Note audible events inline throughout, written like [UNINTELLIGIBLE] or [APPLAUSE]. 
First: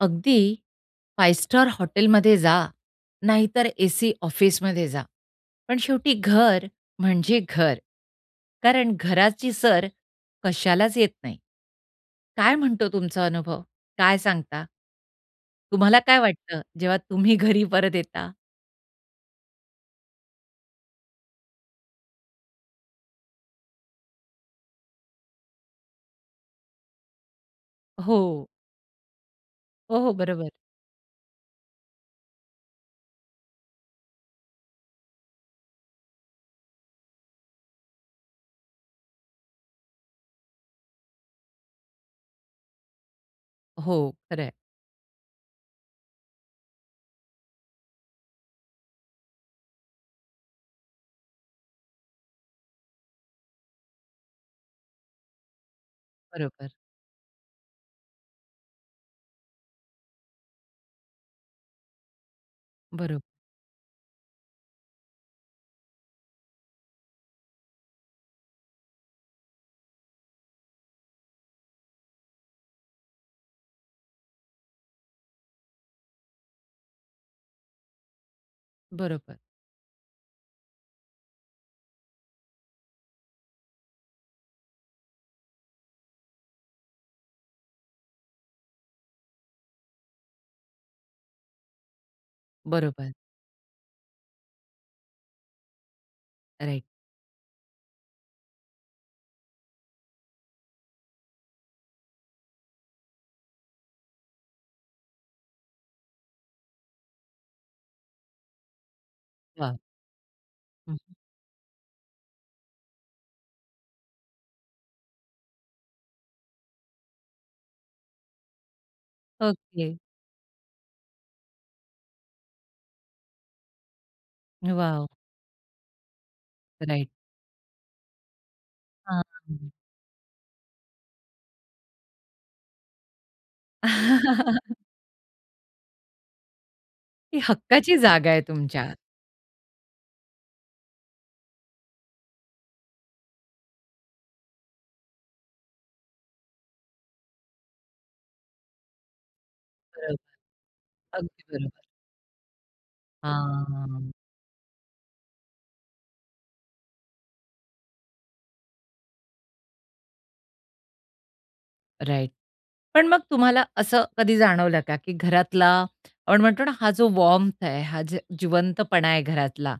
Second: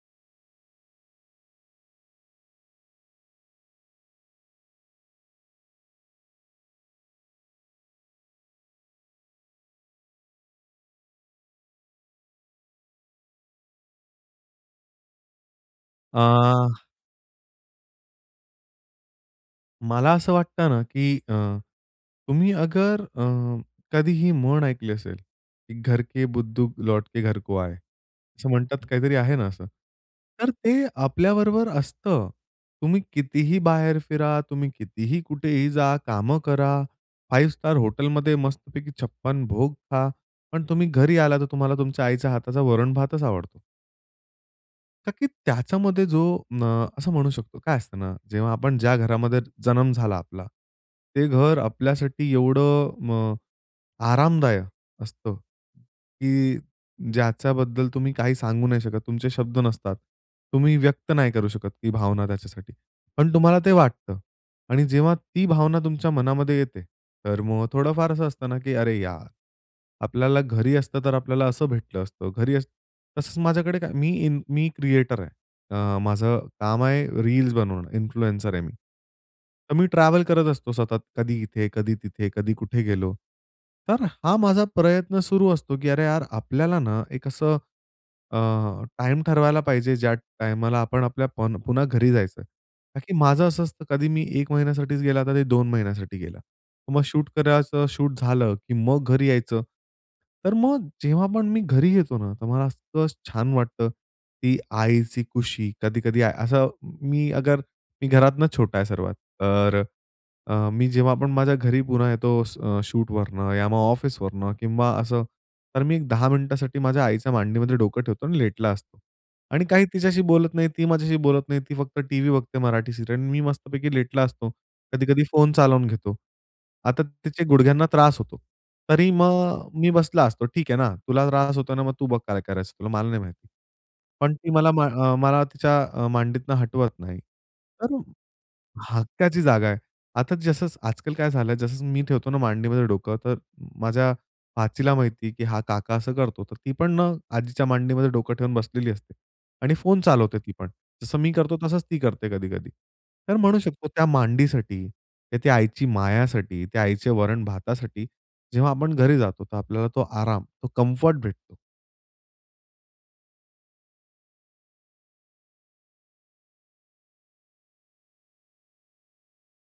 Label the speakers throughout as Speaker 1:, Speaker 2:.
Speaker 1: अगदी 5 स्टार हॉटेलमध्ये जा, नाहीतर एसी ऑफिसमध्ये जा, पण शेवटी घर म्हणजे घर. कारण घराची सर कशालाच येत नाही. काय म्हणतो तुमचा अनुभव, काय सांगता? तुम्हाला काय वाटतं,
Speaker 2: आ
Speaker 1: जेव्हा तुम्ही घरी परत येता?
Speaker 2: मला असं वाटतं ना, की अ, तुम्ही अगर अ, कधीही म्हण ऐकली असेल, की घर के बुद्धू लौट के घर को आए
Speaker 1: हो.
Speaker 2: असं म्हणतात, काहीतरी आहे ना असं.
Speaker 1: हो, हो. बरोबर.
Speaker 2: तर ते आपल्याबरोबर असतं. तुम्ही कितीही बाहेर फिरा, तुम्ही कितीही, कुठेही जा, कामं करा, 5 स्टार हॉटेलमध्ये मस्तपैकी 56 भोग खा. पण तुम्ही घरी आला तर तुम्हाला तुमच्या आईच्या हाताचा वरण भातच आवडतो.
Speaker 1: हो. खरंय.
Speaker 2: का की त्याच्यामध्ये जो म असं म्हणू शकतो. काय असतं ना, जेव्हा आपण ज्या घरामध्ये जन्म झाला आपला. ते घर आपल्यासाठी एवढं अ, आरामदायक असतं. की
Speaker 1: बरोबर.
Speaker 2: ज्याच्याबद्दल तुम्ही काही सांगू नाही शकत, तुमचे शब्द नसतात. तुम्ही व्यक्त नाही करू शकत. ती भावना त्याच्यासाठी
Speaker 1: बरोबर.
Speaker 2: पण तुम्हाला ते वाटतं. आणि जेव्हा ती भावना तुमच्या मनामध्ये येते, तर मग थोडंफार असं असतं ना, की "अरे यार, आपल्याला घरी असतं तर आपल्याला असं भेटलं असतं. घरी" तसंच माझ्याकडे काय मी इन मी क्रिएटर आहे. अ, माझं काम आहे रील्स बनवणं, इन्फ्लुएन्सर आहे मी.
Speaker 1: बरोबर.
Speaker 2: तर मी ट्रॅव्हल करत असतो सतत, कधी इथे, कधी तिथे, कधी कुठे गेलो. तर हा माझा प्रयत्न सुरू असतो, की अरे यार आपल्याला ना एक असं अ, टाईम ठरवायला पाहिजे ज्या टाईमाला आपण आपल्या पन पुन्हा घरी जायचं. का
Speaker 1: बरोबर.
Speaker 2: की माझं असं असतं, कधी मी 1 महिन्यासाठीच गेला कधी 2 महिन्यासाठी गेला.
Speaker 1: राइट.
Speaker 2: मग शूट करायचं शूट झालं, की मग घरी यायचं. तर मग जेव्हा पण मी घरी येतो ना, तर मला असलं छान वाटतं, ती आईची खुशी कधी-कधी असं मी अगर मी घरातन छोटा आहे सर्वात.
Speaker 1: वाह!
Speaker 2: तर अ, मी
Speaker 1: हं,
Speaker 2: जेव्हा
Speaker 1: हं.
Speaker 2: आपण माझ्या घरी पुन्हा येतो अ, स शूटवरनं या मग ऑफिसवरनं किंवा असं. तर मी एक 10 मिनिटांसाठी माझ्या आईच्या मांडीमध्ये डोकं ठेवतो. आणि लेटला असतो. आणि काही
Speaker 1: ओके.
Speaker 2: तिच्याशी बोलत नाही, ती माझ्याशी बोलत नाही, ती फक्त टीव्ही बघते मराठी सीरियल, मी मस्तपैकी लेटला असतो.
Speaker 1: वाव!
Speaker 2: कधी-कधी फोन चालवून घेतो. आता
Speaker 1: राइट.
Speaker 2: त्याचे गुडघ्यांना त्रास होतो. तरी
Speaker 1: हां.
Speaker 2: मग
Speaker 1: [UNINTELLIGIBLE]
Speaker 2: मी बसला असतो, ठीक आहे ना, तुला त्रास होतोय ना मग तू बघ काय करायचं तुला? मला नाही माहिती. पण ती मला
Speaker 1: [CHUCKLES]
Speaker 2: अ, मला तिच्या अ, मांडीतनं हटवत नाही,
Speaker 1: ती
Speaker 2: तर
Speaker 1: हक्काची जागा आहे तुमच्या.
Speaker 2: हक्काची जागा आहे. आता जसं आजकाल काय झालंय, जसं मी ठेवतो ना मांडीमध्ये डोकं तर माझ्या भाचीला माहिती आहे, की हा काका असं करतो. तर ती पण अ, आजीच्या मांडीमध्ये डोकं ठेवून बसलेली असते. आणि फोन चालवते ती पण.
Speaker 1: [UNINTELLIGIBLE]
Speaker 2: जसं मी
Speaker 1: अगदी
Speaker 2: करतो तसंच
Speaker 1: बरोबर.
Speaker 2: ती करते कधी-कधी. तर म्हणू शकतो त्या
Speaker 1: हां.
Speaker 2: मांडीसाठी, ती आईची मायासाठी, त्या आईचे वरण भातासाठी. जेव्हा आपण घरी जातो तर आपल्याला तो आराम तो कम्फर्ट भेटतो.
Speaker 1: राइट, पण मग तुम्हाला असं कधी जाणवलं का की घरातला आपण म्हणतो ना, हा जो वार्म्थ आहे हा जो जिवंतपणा आहे घरातला,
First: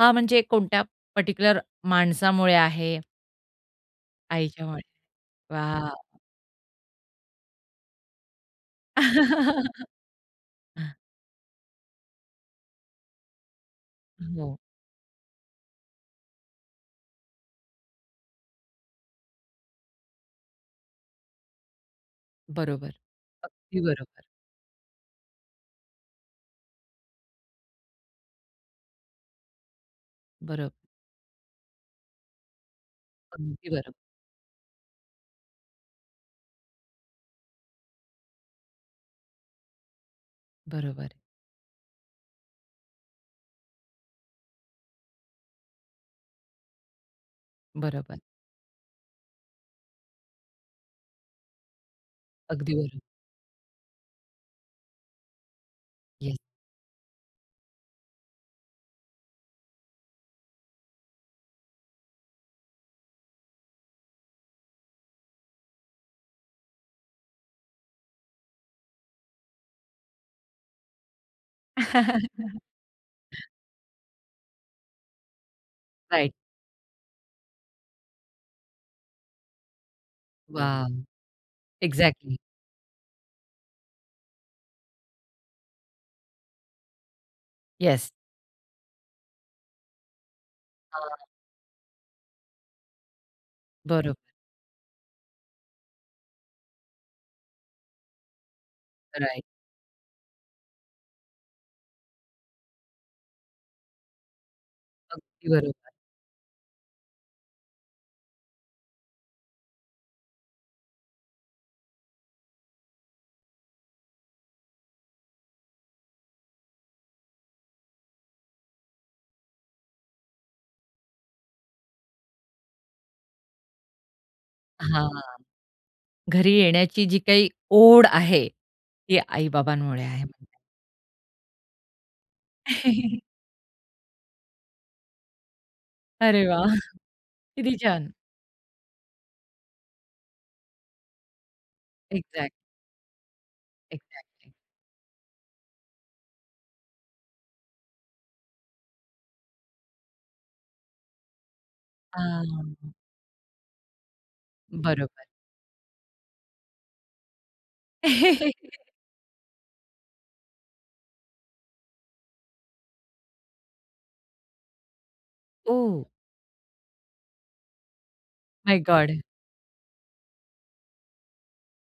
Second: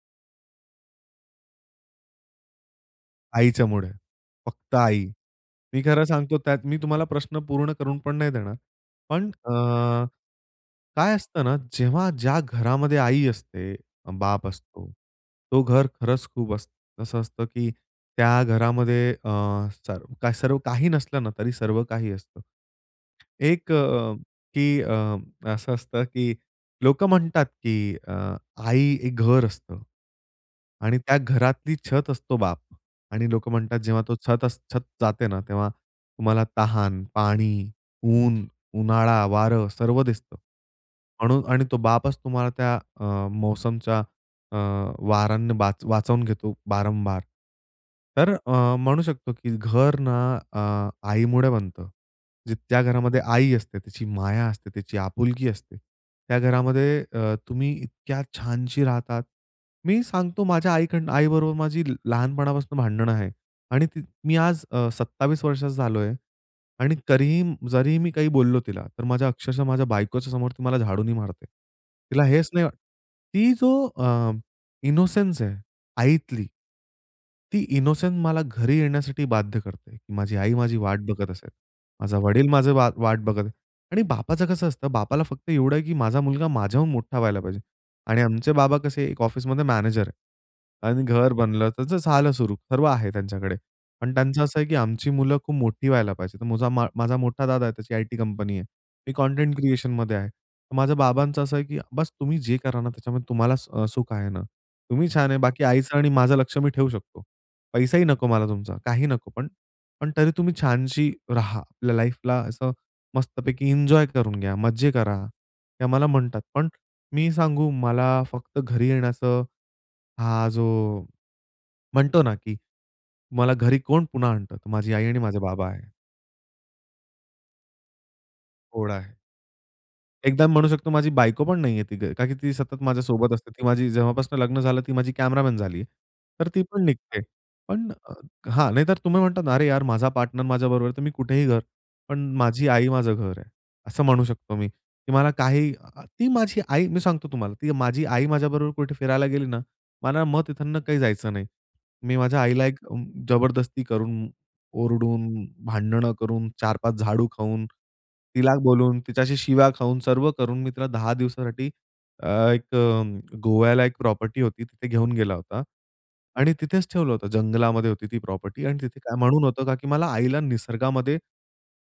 Speaker 1: हा म्हणजे कोणत्या पर्टिक्युलर माणसामुळे आहे
Speaker 2: आईच्यामुळे, फक्त
Speaker 1: आईच्यामुळे.
Speaker 2: आई. मी खरं
Speaker 1: वॉव.
Speaker 2: सांगतो त्यात मी तुम्हाला प्रश्न पूर्ण करून पण नाही देणार. पण अ,
Speaker 1: [LAUGHS] हां.
Speaker 2: काय असतं ना, जेव्हा ज्या घरामध्ये आई असते, बाप
Speaker 1: हो.
Speaker 2: असतो. तो घर खरंच खूप असतं असं असतं की त्या घरामध्ये अ, सर्व काही चा नसलं ना, तरी सर्व काही असतं.
Speaker 1: बरोबर.
Speaker 2: एक
Speaker 1: अगदी
Speaker 2: अ,
Speaker 1: बरोबर.
Speaker 2: की अ, असं असतं की लोक म्हणतात की अ, आई एक घर असतं
Speaker 1: बरोबर.
Speaker 2: आणि त्या घरातली छत असतो बाप आणि लोकं
Speaker 1: अगदी
Speaker 2: म्हणतात
Speaker 1: बरोबर.
Speaker 2: जेव्हा तो छत अस छत जाते ना, तेव्हा तुम्हाला तहान, पाणी, ऊन, उन्हाळा, वारं सर्व दिसतं.
Speaker 1: बरोबर.
Speaker 2: म्हणून आणि तो बापच तुम्हाला त्या अ, मौसमच्या अ, वारांनी बा वाचून घेतो वारंवार.
Speaker 1: बरोबर.
Speaker 2: तर अ, म्हणू शकतो की घर ना, अ, आईमुळे बनतं. जी
Speaker 1: अगदी
Speaker 2: त्या
Speaker 1: बरोबर.
Speaker 2: घरामध्ये आई असते, त्याची माया असते, तिची आपुलकी असते.
Speaker 1: येस.
Speaker 2: त्या घरामध्ये अ, तुम्ही इतक्या छानशी राहतात. मी सांगतो माझ्या आई कडना आई बरोबर माझी लहानपणापासून भांडण आहे आणि ती मी आज अ, 27 वर्षाचा झालोय आणि तरीही जरीही मी काही बोललो तिला तर माझ्या अक्षरशः माझ्या बायकोच्या समोर मला ती झाडूनी मारते. तिला हेच ना
Speaker 1: [LAUGHS]
Speaker 2: ती जो अ इनोसेन्स आहे
Speaker 1: राइट.
Speaker 2: आईतील ती इनोसन्स मला घरी येण्यासाठी बाध्य करते. माझी आई माझी
Speaker 1: वॉव!
Speaker 2: वाट बघत असेल. माझा
Speaker 1: एक्झॅक्टली.
Speaker 2: वडील माझं वा वाट बघत आणि बापाचं कसं असतं, बापाला फक्त एवढं आहे की माझा मुलगा माझ्याहून मोठा व्हायला पाहिजे
Speaker 1: येस.
Speaker 2: आणि आमचे बाबा कसे एक ऑफिसमध्ये मॅनेजर आहे आणि
Speaker 1: हां.
Speaker 2: घर बनलं त्याचं झालं सुरू सर्व आहे त्यांच्याकडे, पण
Speaker 1: बरोबर.
Speaker 2: त्यांचं असं आहे की आमची मुलं खूप मोठी व्हायला पाहिजे. माझा मा माझा मोठा दादा आहे त्याची आयटी कंपनी आहे. मी
Speaker 1: राइट.
Speaker 2: कंटेंट क्रिएशनमध्ये आहे. माझ्या बाबांचं असं आहे की बस तुम्ही जे करा ना त्याच्यामध्ये अ, तुम्हाला स अ, सुख आहे ना? तुम्ही छान आहे,
Speaker 1: अगदी
Speaker 2: बाकी
Speaker 1: बरोबर.
Speaker 2: आईचं आणि माझं लक्ष मी ठेवू शकतो. पैसाही नको मला तुमचा काहीही नको पण पण तरी तुम्ही छानशी राहा. आपल्या लाईफला असं मस्तपैकी एन्जॉय करून घ्या, मज्जे करा हे आम्हाला म्हणतात. पण मी सांगू मला फक्त घरी येण्याचं हा जो म्हणतो ना की मला घरी कोण पुन्हा आणतं माझी आई
Speaker 1: हां.
Speaker 2: आणि माझे बाबा आहे.
Speaker 1: घरी येण्याची जी काही ओढ आहे,
Speaker 2: ओढ आहे.
Speaker 1: ती आई-बाबांमुळे आहे.
Speaker 2: एकदा मी म्हणू शकतो माझी बायको पण नाहीये तीथे, कारण की ती सतत
Speaker 1: [LAUGHS]
Speaker 2: माझ्यासोबत असते. ती माझी जेव्हापासून लग्न झालं ती माझी कॅमेरामन झाली आहे.
Speaker 1: अरे
Speaker 2: तर ती
Speaker 1: वाह!
Speaker 2: पण निघते.
Speaker 1: किती
Speaker 2: पण
Speaker 1: छान.
Speaker 2: अ, हां, नाहीतर तुम्ही म्हणता ना, "अरे यार! माझा पार्टनर माझ्याबरोबर आहे, तर मी कुठेही घर." पण
Speaker 1: एक्झॅक्ट.
Speaker 2: माझी आई माझं घर आहे असं म्हणू
Speaker 1: एक्झॅक्टली.
Speaker 2: शकतो मी की मला अ, काही ती माझी आई मी सांगतो तुम्हाला ती माझी आई माझ्याबरोबर कुठे फिरायला गेली ना, मला मग तिथून काही जायचं नाही. मी माझ्या आईला एक
Speaker 1: हां.
Speaker 2: जबरदस्ती करून,
Speaker 1: बरोबर.
Speaker 2: ओरडून, भांडणं करून, 4-5 झाडू खाऊन, तिला
Speaker 1: [LAUGHS]
Speaker 2: बोलून, तिच्याशी शिव्या खाऊन, सर्व करून, मी तिला 10 दिवसासाठी अ, एक अ, गोव्याला एक प्रॉपर्टी होती तिथे घेऊन गेला होता.
Speaker 1: ओह!
Speaker 2: आणि तिथेच ठेवलं होतं. जंगलामध्ये होती ती प्रॉपर्टी आणि
Speaker 1: माय
Speaker 2: तिथे काय
Speaker 1: गोड.
Speaker 2: म्हणून होतं का की मला आईला निसर्गामध्ये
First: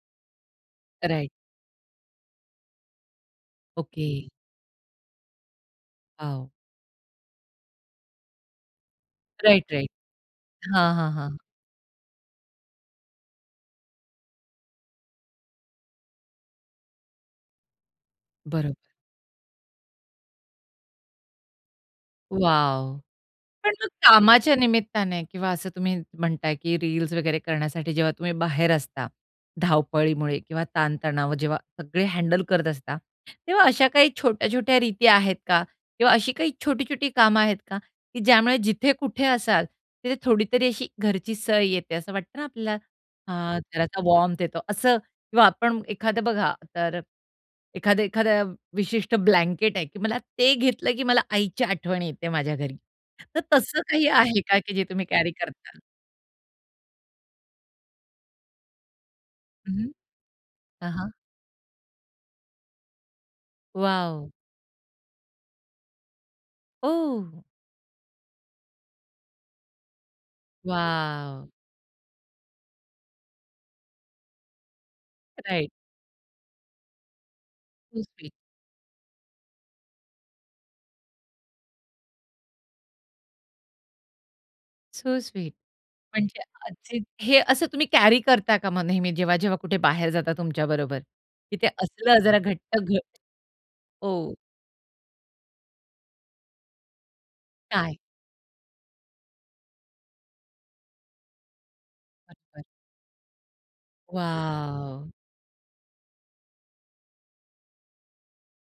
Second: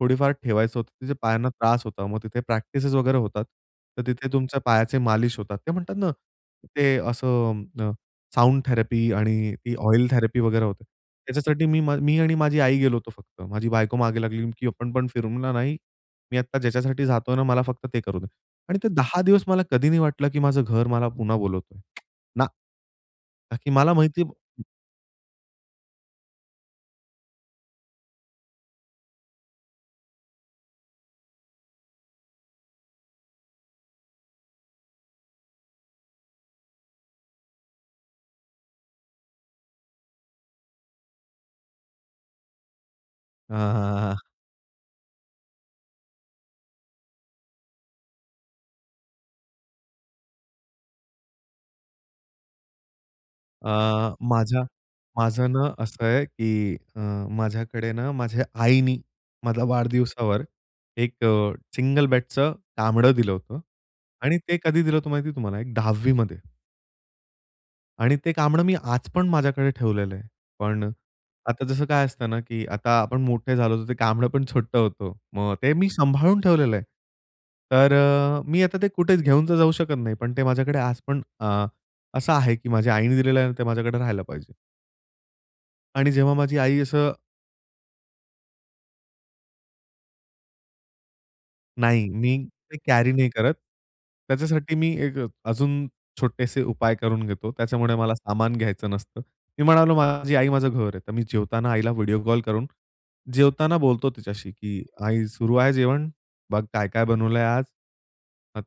Speaker 2: थोडीफार ठेवायचं होतं. तिथे
Speaker 1: राइट.
Speaker 2: पायांना त्रास होता, मग तिथे प्रॅक्टिसेस वगैरे होतात. तर
Speaker 1: ओके.
Speaker 2: तिथे तुमच्या पायाचे मालिश होतात. ते म्हणतात ना,
Speaker 1: वॉव.
Speaker 2: ते असं अ, साउंड थेरपी आणि ती
Speaker 1: राइट-राइट.
Speaker 2: ऑइल थेरपी वगैरे होते.
Speaker 1: हां, हां, हां.
Speaker 2: त्याच्यासाठी मी मी आणि माझी आई गेलो होतो फक्त. माझी बायको मागे लागली की "आपण पण फिरू ना," म्हणल, "नाही." मी आत्ता ज्याच्यासाठी जातोय ना मला फक्त ते करू दे
Speaker 1: बरोबर.
Speaker 2: आणि ते 10 दिवस मला कधी नाही वाटलं की माझं घर मला पुन्हा बोलवतोय ना.
Speaker 1: वॉव! पण
Speaker 2: ताकी
Speaker 1: मग
Speaker 2: मला माहिती
Speaker 1: कामाच्या निमित्ताने किंवा असं तुम्ही म्हणताय की रील्स वगैरे करण्यासाठी जेव्हा तुम्ही बाहेर असता, धावपळीमुळे किंवा ताणतणाव जेव्हा सगळे हँडल करत असता. तेव्हा अशा काही छोट्या-छोट्या रीती आहेत का? किंवा अशी काही छोटी-छोटी कामं आहेत का? की ज्यामुळे जिथे कुठे असाल तिथे थोडीतरी अशी घरची सर येते असं वाटतं ना, आपल्याला आ
Speaker 2: हां, हां,
Speaker 1: जरासा
Speaker 2: हां. [CHUCKLES]
Speaker 1: वार्म्थ येतो असं किंवा आपण एखादं बघा तर एखाद्या एखाद्या विशिष्ट ब्लँकेट आहे की मला ते घेतलं की मला आईची आठवण येते माझ्या घरी. तर
Speaker 2: अ,
Speaker 1: तसं काही आहे का
Speaker 2: माझ्या
Speaker 1: की जे तुम्ही कॅरी
Speaker 2: माझं ना,
Speaker 1: करता?
Speaker 2: असं आहे की अ, माझ्याकडे ना माझ्या आईनी माझा
Speaker 1: हं, हं.
Speaker 2: वाढदिवसावर
Speaker 1: हां, हां.
Speaker 2: एक अ, सिंगल बेडचं कांबड दिलं होतं
Speaker 1: वॉव!
Speaker 2: आणि ते कधी दिलं होतं माहिती तुम्हाला एक 10वीमध्ये.
Speaker 1: ओ.
Speaker 2: आणि ते कांबळं मी आज पण माझ्याकडे ठेवलेलं आहे. पण
Speaker 1: वॉव.
Speaker 2: आता जसं काय असतं ना, की आता आपण मोठे झालो होतो, ते कांबळं पण छोटं होतं. मग
Speaker 1: राइट.
Speaker 2: ते मी सांभाळून ठेवलेलं आहे. तर
Speaker 1: सो स्वीट.
Speaker 2: मी आता ते कुठेच घेऊन तर जाऊ शकत नाही. पण ते माझ्याकडे आज पण अ, असं आहे, की माझ्या आईने दिलेलं आहे आणि ते माझ्याकडे राहायला पाहिजे.
Speaker 1: सो स्वीट
Speaker 2: आणि जेव्हा
Speaker 1: म्हणजे
Speaker 2: माझी
Speaker 1: अ,
Speaker 2: आई
Speaker 1: ज
Speaker 2: असं
Speaker 1: हे असं तुम्ही कॅरी करता का म नेहमी जेव्हा, जेव्हा कुठे बाहेर जाता, तुमच्या बरोबर. तिथ
Speaker 2: नाही,
Speaker 1: असलं
Speaker 2: मी
Speaker 1: जरा
Speaker 2: ते
Speaker 1: घट्ट घ
Speaker 2: कॅरी नाही करत.
Speaker 1: ओ.
Speaker 2: त्याच्यासाठी मी एक अजून छोटेसे उपाय करून घेतो, त्याच्यामुळे
Speaker 1: काय?
Speaker 2: मला सामान घ्यायचं नसतं. मी म्हणालो माझी आई माझं घर आहे. तर मी जेवताना आईला व्हिडिओ कॉल
Speaker 1: अच्छा.
Speaker 2: करून जेवताना बोलतो तिच्याशी, की
Speaker 1: वॉव.
Speaker 2: आई सुरू आहे जेवण, बघ काय-काय बनवलंय आज.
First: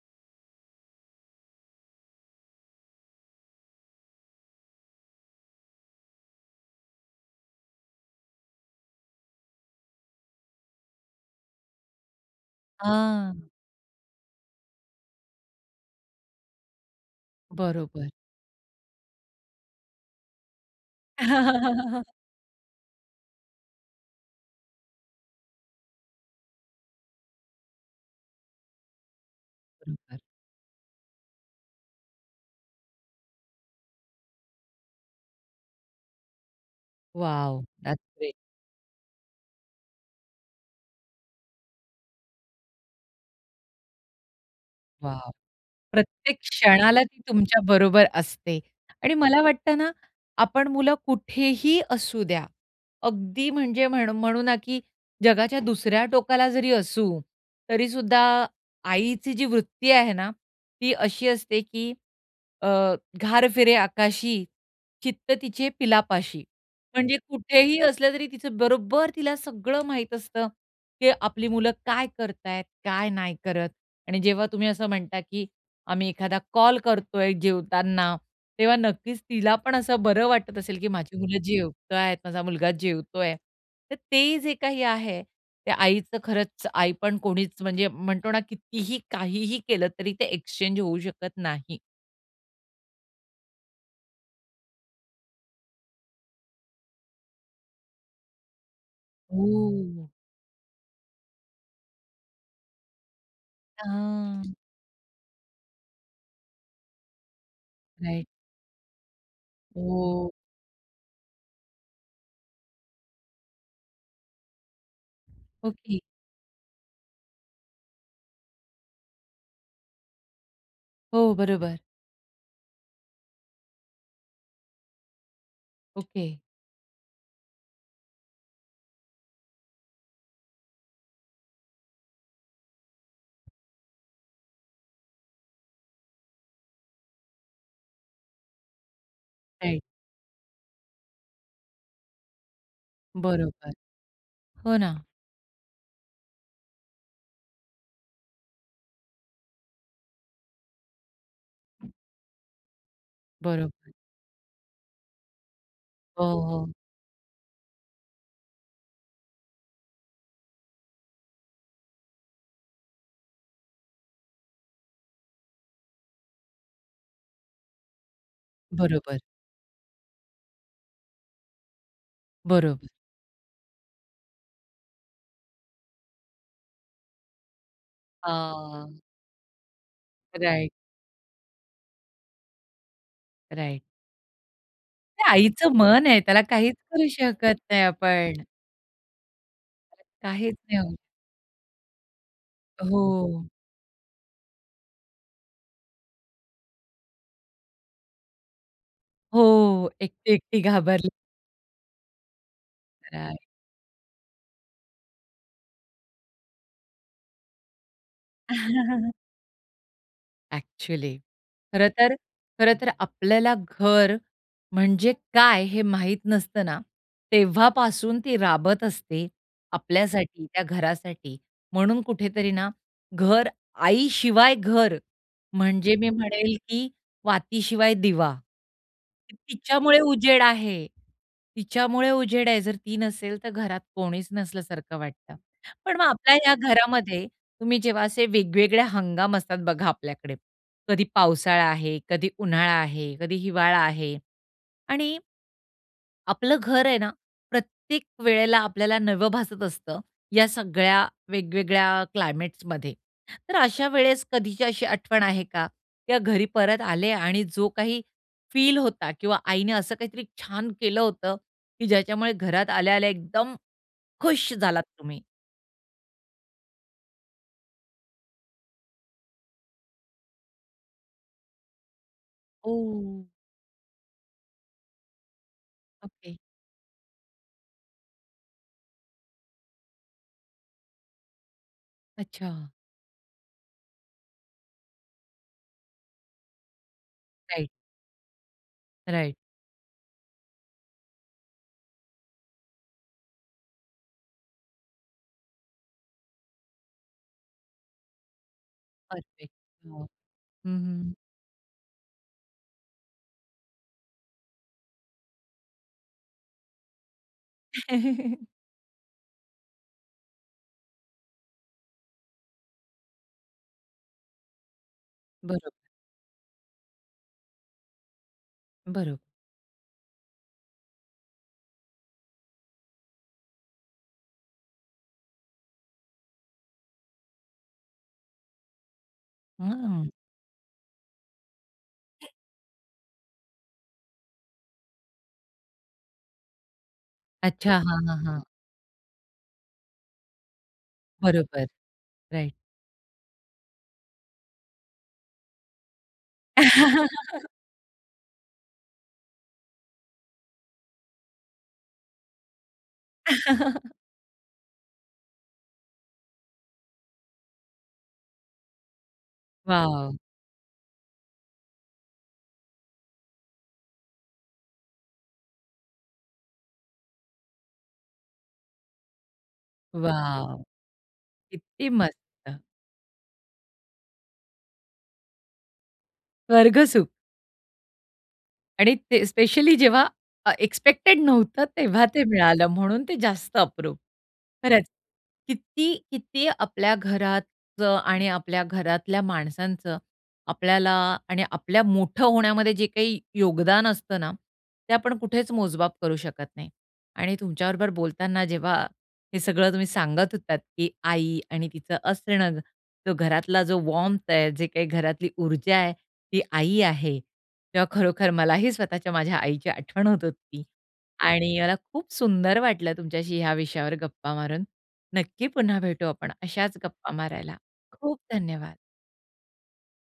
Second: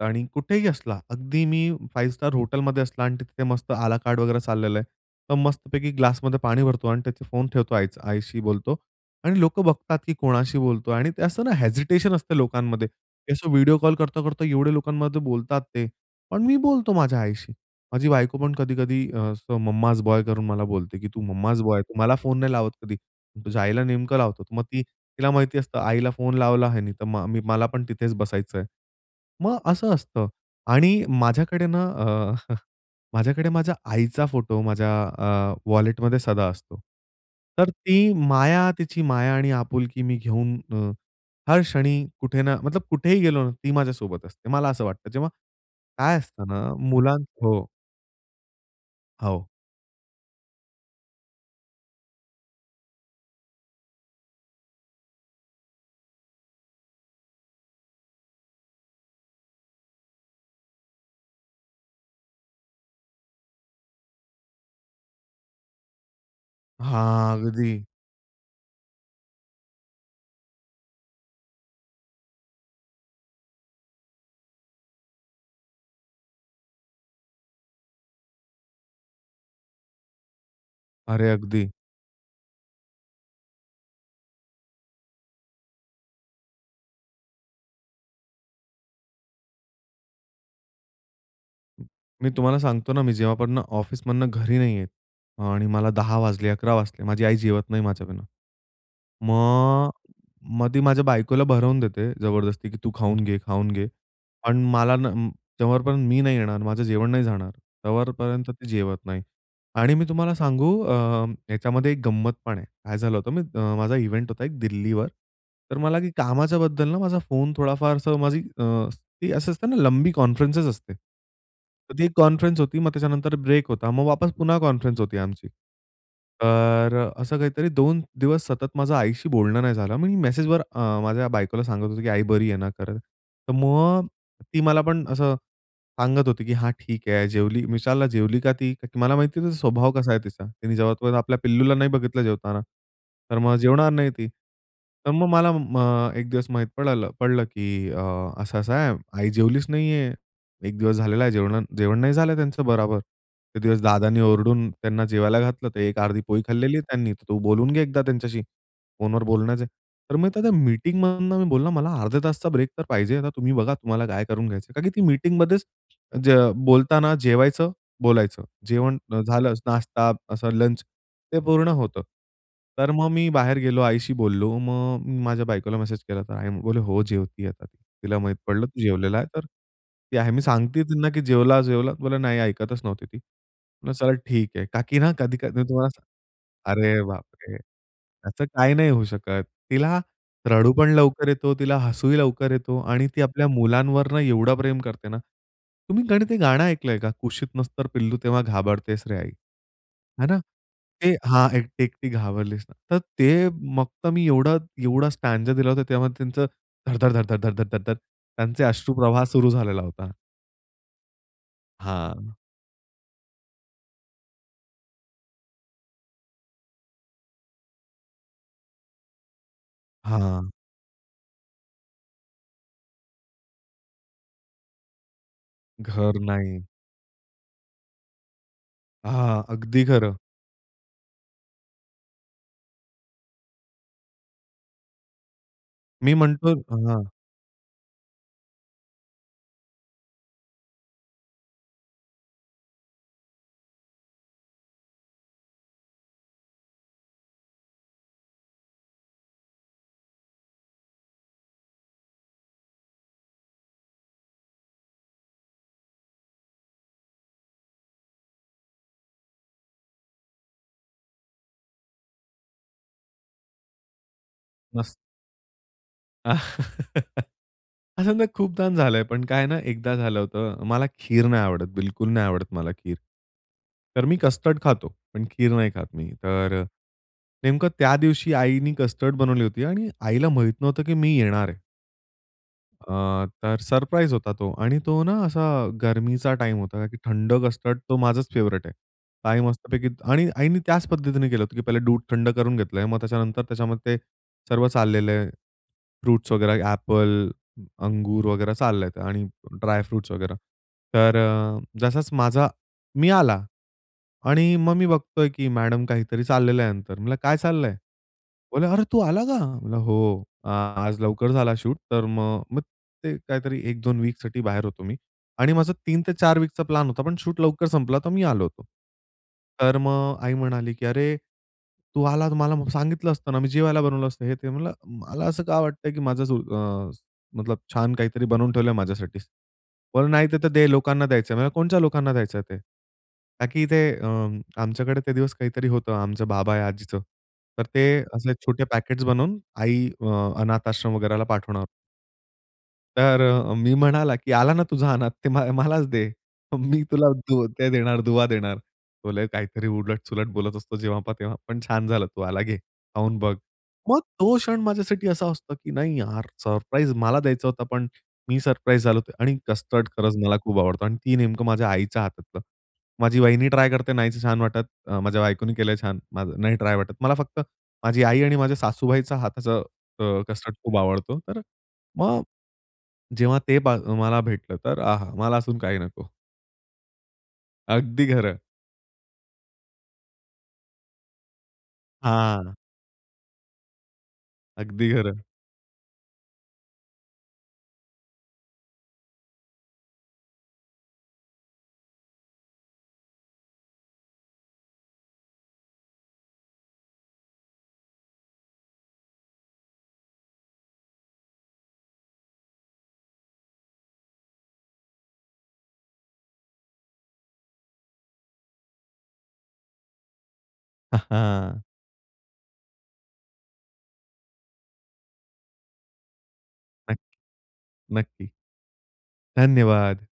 Speaker 2: आणि कुठेही असला. अगदी मी 5 स्टार हॉटेलमध्ये असला आणि तिथे मस्त आला कार्ड वगैरे चाललेलं आहे. तर मस्तपैकी ग्लासमध्ये पाणी भरतो आणि त्याचे फोन ठेवतो आई आईशी बोलतो आणि लोकं बघतात की कोणाशी बोलतो. आणि ते असं ना, हेजिटेशन असतं लोकांमध्ये हे
Speaker 1: हां.
Speaker 2: असं व्हिडिओ कॉल करता, करता एवढ्या लोकांमध्ये बोलतात ते. पण मी बोलतो माझ्या आईशी. माझी
Speaker 1: बरोबर.
Speaker 2: बायको पण कधी-कधी असं मम्माज बॉय करून मला बोलते, की तू मम्माज बॉय आहे ,तू
Speaker 1: [LAUGHS]
Speaker 2: मला फोन नाही लावत कधी, तुझ्या आईला नेमकं लावतो. मग ती तिला माहिती असतं, आईला फोन लावला ह्याने तर म मी मला पण तिथेच बसायचं आहे. मग असं
Speaker 1: बरोबर.
Speaker 2: असतं. आणि माझ्याकडे ना, अ, [CHUCKLES] माझ्याकडे माझ्या आईचा फोटो माझ्या अ, वॉलेटमध्ये सदा असतो.
Speaker 1: वॉव
Speaker 2: तर
Speaker 1: द्याट्स
Speaker 2: ती
Speaker 1: ग्रेट.
Speaker 2: माया तिची माया आणि आपुलकी मी घेऊन अ, हर क्षणी कुठे ना मतलब कुठेही गेलो ना, ती माझ्यासोबत असते. मला असं वाटतं. जेव्हा
Speaker 1: वॉव
Speaker 2: काय
Speaker 1: .प्रत्येक
Speaker 2: असतं ना,
Speaker 1: क्षणाला
Speaker 2: मुलां
Speaker 1: ती तुमच्या
Speaker 2: हो.
Speaker 1: बरोबर असते आणि मला
Speaker 2: हो.
Speaker 1: वाटत ना, आपण मुलं कुठेही असू द्या. अगदी म्हणजे म्हणू म्हणू ना, की जगाच्या दुसऱ्या टोकाला जरी असू तरी सुद्धा आईची जी वृत्ती आहे ना ती अशी असते, की अ, घार फिरे आकाशी, चित्त तिचे पिलापाशी. म्हणजे
Speaker 2: हां,
Speaker 1: कुठेही
Speaker 2: अगदी.
Speaker 1: असले तरी तिचं बरोबर तिला सगळं माहित असतं. ते आपली मुलं काय करतायेत, काय नाही करत आणि जेव्हा, तुम्ही असं म्हणता, की आम्ही एखादा कॉल करतोय जेवताना, तेव्हा नक्कीच तिला पण असं बरं वाटत असेल, की माझी
Speaker 2: अरे
Speaker 1: मुलं
Speaker 2: अगदी.
Speaker 1: जेवताय. माझा मुलगा जेवतोय. तर ते जे काही आहे ते आईचं खरंच आईपण कोणीच म्हणजे म्हणतो ना, कितीही काहीही केलं तरी ते एक्सचेंज होऊ शकत नाही.
Speaker 2: मी तुम्हाला सांगतो ना, मी जेव्हापर्यंत ऑफिसमधनं घरी नाही येत आणि मला 10:00 वाजले 11:00 वाजले माझी आई जेवत नाही माझ्याबिना. मग,
Speaker 1: ओ.
Speaker 2: मग ती माझ्या बायकोला भरवून देते, जबरदस्ती की तू खाऊन घे, खाऊन घे.
Speaker 1: हां.
Speaker 2: पण मला ना, जोपर्यंत मी नाही येणार माझं जेवण नाही जाणार
Speaker 1: राइट.
Speaker 2: तेव्हापर्यंत ती जेवत नाही. आणि मी
Speaker 1: ओ.
Speaker 2: तुम्हाला सांगू, अ, याच्यामध्ये एक गंमत पण आहे. काय झालं होतं, म मी माझा इव्हेंट होता एक दिल्लीवर. तर
Speaker 1: ओके.
Speaker 2: मला की कामाच्याबद्दल ना माझा फोन थोडाफार असं माझी अ, ती असं असतं ना लंबी कॉन्फरन्सस असते.
Speaker 1: हो बरोबर.
Speaker 2: तर ती एक कॉन्फरन्सस होती, मग त्याच्यानंतर ब्रेक होता. मग वापस पुन्हा कॉन्फरन्स होती आमची.
Speaker 1: ओके.
Speaker 2: तर असं काहीतरी 2 दिवस सतत माझ्या आईशी बोलणं नाही झालं. मी मेसेजवर अ, माझ्या बायकोला सांगत होतो, की आई बरी आहे ना? तर मग ती मला पण असं सांगत होती, की हा ठीक आहे जेवली. विचारल जेवली का ती? मला माहिती
Speaker 1: राइट.
Speaker 2: स्वभाव कसा आहे तिचा. ति जेव्हापर्यंत आपल्या पिल्लूला नाही बघितलं जेवताना तर मग
Speaker 1: बरोबर.
Speaker 2: जेवणार नाही ती.
Speaker 1: हो ना.
Speaker 2: तर मग मला म एक दिवस माहीत पडलं पडलं, की अ असं-असं आहे आई जेवलीच नाहीये. 1 दिवस झालेला आहे जेवण जेवण नाही झालं त्यांचं बराबर. ते दिवस
Speaker 1: बरोबर.
Speaker 2: दादांनी ओरडून त्यांना जेवायला घातलं तर एक अर्धी
Speaker 1: हो,
Speaker 2: पोळी
Speaker 1: हो.
Speaker 2: खाल्लेली आहे त्यांनी तू बोलून घे एकदा त्यांच्याशी फोनवर बोलण्याचे तर मग त्या मीटिंग मधून मी बोलला मला अर्ध्या तासचा ब्रेक तर पाहिजे आता तुम्ही बघा तुम्हाला काय करून घ्यायचं आहे. कारण की ती मीटिंगमध्येच ज बोलताना जेवायचं बोलायचं जेवण
Speaker 1: बरोबर.
Speaker 2: झालं नाश्ता असं लंच ते पूर्ण होतं.
Speaker 1: बरोबर.
Speaker 2: तर मग मी बाहेर गेलो आईशी बोललो मग मी माझ्या बायकोला मेसेज केला तर आई बोले हो जेवती आता. तिला माहीत पडलं तू
Speaker 1: हां.
Speaker 2: जेवलेला आहे तर ती आहे मी
Speaker 1: राइट.
Speaker 2: सांगते त्यांना की जेवला, जेवला. बोला, नाही ऐकतच नव्हती ती.
Speaker 1: राइट.
Speaker 2: चला ठीक आहे. का की ना
Speaker 1: ते
Speaker 2: कधी-कधी मी
Speaker 1: आईचं
Speaker 2: तुम्हाला,
Speaker 1: मन आहे त्याला काहीच
Speaker 2: अरे
Speaker 1: करू शकत
Speaker 2: बापरे!
Speaker 1: नाही आपण.
Speaker 2: असं काही नाही होऊ शकत. तिला
Speaker 1: काहीच
Speaker 2: रडू पण
Speaker 1: नाही.
Speaker 2: लवकर येतो, तिला हसूही लवकर येतो आणि ती
Speaker 1: हो.
Speaker 2: आपल्या मुलांवर ना एवढं प्रेम करते ना. तुम्ही ते गाणं ऐकलंय का? कुशीत नस तर पिल्लू तेव्हा घाबरतेच रे आई.
Speaker 1: हो
Speaker 2: आहे
Speaker 1: एकटी,
Speaker 2: ना
Speaker 1: एकटी घाबरली.
Speaker 2: ते हां, एकटी, एकटी घाबरलीस ना. तर
Speaker 1: राइट.
Speaker 2: ते फक्त मी एवढा एवढा स्टँजा दिला होता तेव्हा त्यांचं धड-धड, धड-धड, धड-धड, धड-धड त्यांचे अश्रु
Speaker 1: [LAUGHS]
Speaker 2: प्रवाह सुरू झालेला होता.
Speaker 1: एक्चुअली. खरंतर,
Speaker 2: हां.
Speaker 1: खरंतर आपल्याला घर म्हणजे काय हे माहित नसतं ना, तेव्हापासून ती राबत असते. आपल्यासाठी
Speaker 2: हां.
Speaker 1: त्या घरासाठी म्हणून कुठेतरी ना, घर आई शिवाय घर म्हणजे मी
Speaker 2: घर
Speaker 1: म्हणेल,
Speaker 2: नाही.
Speaker 1: की वातीशिवाय दिवा. की
Speaker 2: हां, अगदी
Speaker 1: तिच्यामुळे
Speaker 2: खरं.
Speaker 1: उजेड आहे, तिच्यामुळे उजेड आहे. जर ती नसेल, तर घरात कोणीच नसल्यासारखं वाटतं. पण मग
Speaker 2: मी
Speaker 1: आपल्या
Speaker 2: म्हणतो
Speaker 1: ह्या
Speaker 2: अ, हां.
Speaker 1: घरामध्ये, तुम्ही जेव्हा असे वेगवेगळे हंगाम असतात बघा आपल्याकडे. कधी पावसाळा आहे, कधी उन्हाळा आहे, कधी हिवाळा आहे. आणि आपलं घर आहे ना. प्रत्येक वेळेला आपल्याला नवं भासत असतं, या सगळ्या वेगवेगळ्या क्लायमेट्समध्ये. तर अशा वेळेस कधीच्या अशी आठवण आहे का, या घरी परत आले. आणि जो काही फील होता किंवा आईने असं काहीतरी छान केलं होतं, की ज्याच्यामुळे घरात आल्या आल्या एकदम खुश झालात
Speaker 2: मस
Speaker 1: तुम्ही.
Speaker 2: [LAUGHS] असं ना खूपदा झाल आहे, पण काय ना, एकदा झालं होतं. मला खीर नाही आवडत, बिलकुल नाही आवडत मला खीर.
Speaker 1: ओह!
Speaker 2: तर मी कस्टर्ड खातो पण खीर नाही खात मी.
Speaker 1: ओके.
Speaker 2: तर अ, नेमकं त्या दिवशी आईनी कस्टर्ड बनवली होती. आणि आईला माहीत नव्हतं, की मी येणार आहे.
Speaker 1: अच्छा.
Speaker 2: अ, तर सरप्राईज होता तो आणि तो ना असा गरमीचा टाईम होता की थंड
Speaker 1: राइट.
Speaker 2: कस्टर्ड तो माझाच फेव्हरेट आहे
Speaker 1: राइट.
Speaker 2: काही मस्तपैकी आणि आईनी त्याच पद्धतीने केलं होतं, की पहिले दूध थंड करून घेतलं आहे, मग त्याच्यानंतर त्याच्यामध्ये ते सर्व चाललेले फ्रुट्स वगैरे ॲपल, अंगूर वगैरे चाललं आहे आणि
Speaker 1: परफेक्ट.
Speaker 2: ड्राय
Speaker 1: हं,
Speaker 2: फ्रुट्स वगैरे
Speaker 1: हं, हं.
Speaker 2: तर अ, जसाच माझा मी आला आणि मग मी बघतो आहे की मॅडम काहीतरी चाललेलं आहे यांचं म्हणलं, "काय चाललं आहे?"
Speaker 1: [CHUCKLES]
Speaker 2: बोले, "अरे! तू आला का? म्हटलं, "हो, आज लवकर झाला शूट." तर मग मग ते काहीतरी 1-2 वीकसाठी बाहेर होतो मी. आणि
Speaker 1: बरोबर.
Speaker 2: माझा 3-4 वीकचा प्लॅन होता, पण शूट लवकर संपला तर मी आलो होतो.
Speaker 1: बरोबर.
Speaker 2: तर मग आई म्हणाली, "की अरे! तू आलास मला सांगितलं असतं ना? मी जेवायला बनवलं असतं." हे ते, म्हणलं, "मला असं का वाटतं आहे की माझ जो अ, मतलब छान काहीतरी बनवून ठेवलं आहे माझ्यासाठी.
Speaker 1: हम्म
Speaker 2: पण नाही, ते तर दे लोकांना द्यायचं आहे." म्हणल, "कोणच्या लोकांना द्यायचं आहे ते?" का की ते अ, आमच्याकडे ते दिवस काहीतरी होतं. आमचं बाबा या आजीचं. तर
Speaker 1: अच्छा.
Speaker 2: ते
Speaker 1: हां, हां,
Speaker 2: असे
Speaker 1: हां.
Speaker 2: छोटे पॅकेट्स बनवून आई अ, अनाथ आश्रम वगैरेला पाठवणं.
Speaker 1: बरोबर, राइट
Speaker 2: तर अ, मी म्हणाला, "की आला ना तुझा अनाथ ते म मलाच दे. मी तुला तो
Speaker 1: [LAUGHS]
Speaker 2: ते देणार दुवा देणार. बोले, "तो काहीतरी उलट-सुलट बोलत असतो, जेव्हा पहा तेव्हा पण छान झालं तू आला घे, खाऊन बघ."
Speaker 1: [LAUGHS]
Speaker 2: मग तो क्षण माझ्यासाठी असा असतो, की नाही यार सरप्राईज मला द्यायचा होता, पण मी सरप्राईज झालो होतो आणि कस्टर्ड
Speaker 1: वाव!
Speaker 2: खरंच मला खूप आवडतो, आणि ती नेमकं माझ्या आईच्या हातातलं. माझी वहिनी ट्राय करते नाहीच छान वाटत. अ, माझ्या बायकोने केलं आहे छान, नाही ट्राय वाटत. मला फक्त माझी आई आणि माझ्या सासूबाईचा हाताचं अ, कस्टर्ड
Speaker 1: वाव!
Speaker 2: खूप आवडतो. तर अ,
Speaker 1: किती मस्त.
Speaker 2: मग जेव्हा ते ब मला भेटलं तर "आहा! मला अजून काही नको."
Speaker 1: स्वर्ग सुख.
Speaker 2: अगदी खरं.
Speaker 1: आणि ते स्पेशली जेव्हा अ, एक्स्पेक्टेड नव्हतं तेव्हा ते
Speaker 2: हां.
Speaker 1: मिळालं म्हणून ते जास्त अप्रूप. खरंच
Speaker 2: अगदी खरं.
Speaker 1: किती, किती आपल्या घरात आणि आपल्या घरातल्या माणसांचं आपल्याला आणि आपल्या मोठं होण्यामध्ये जे काही योगदान असतं ना, ते आपण कुठेच मोजमाप करू शकत नाही. आणि तुमच्या बरोबर बोलताना जेव्हा हे सगळं तुम्ही सांगत होतात, की आई आणि तिचं असणं जो घरातला जो वार्म्थ आहे जे काही घरातली ऊर्जा आहे ती आई आहे. तेव्हा खरोखर मलाही स्वतःच्या माझ्या आईची आठवण होत होती
Speaker 2: [CHUCKLES]
Speaker 1: आणि
Speaker 2: हां.
Speaker 1: मला खूप सुंदर वाटलं तुमच्याशी, ह्या विषयावर गप्पा मारून. नक्की पुन्हा भेटू आपण अशाच
Speaker 2: नक्क
Speaker 1: गप्पा मारायला. खूप
Speaker 2: नक्की.
Speaker 1: धन्यवाद!
Speaker 2: धन्यवाद!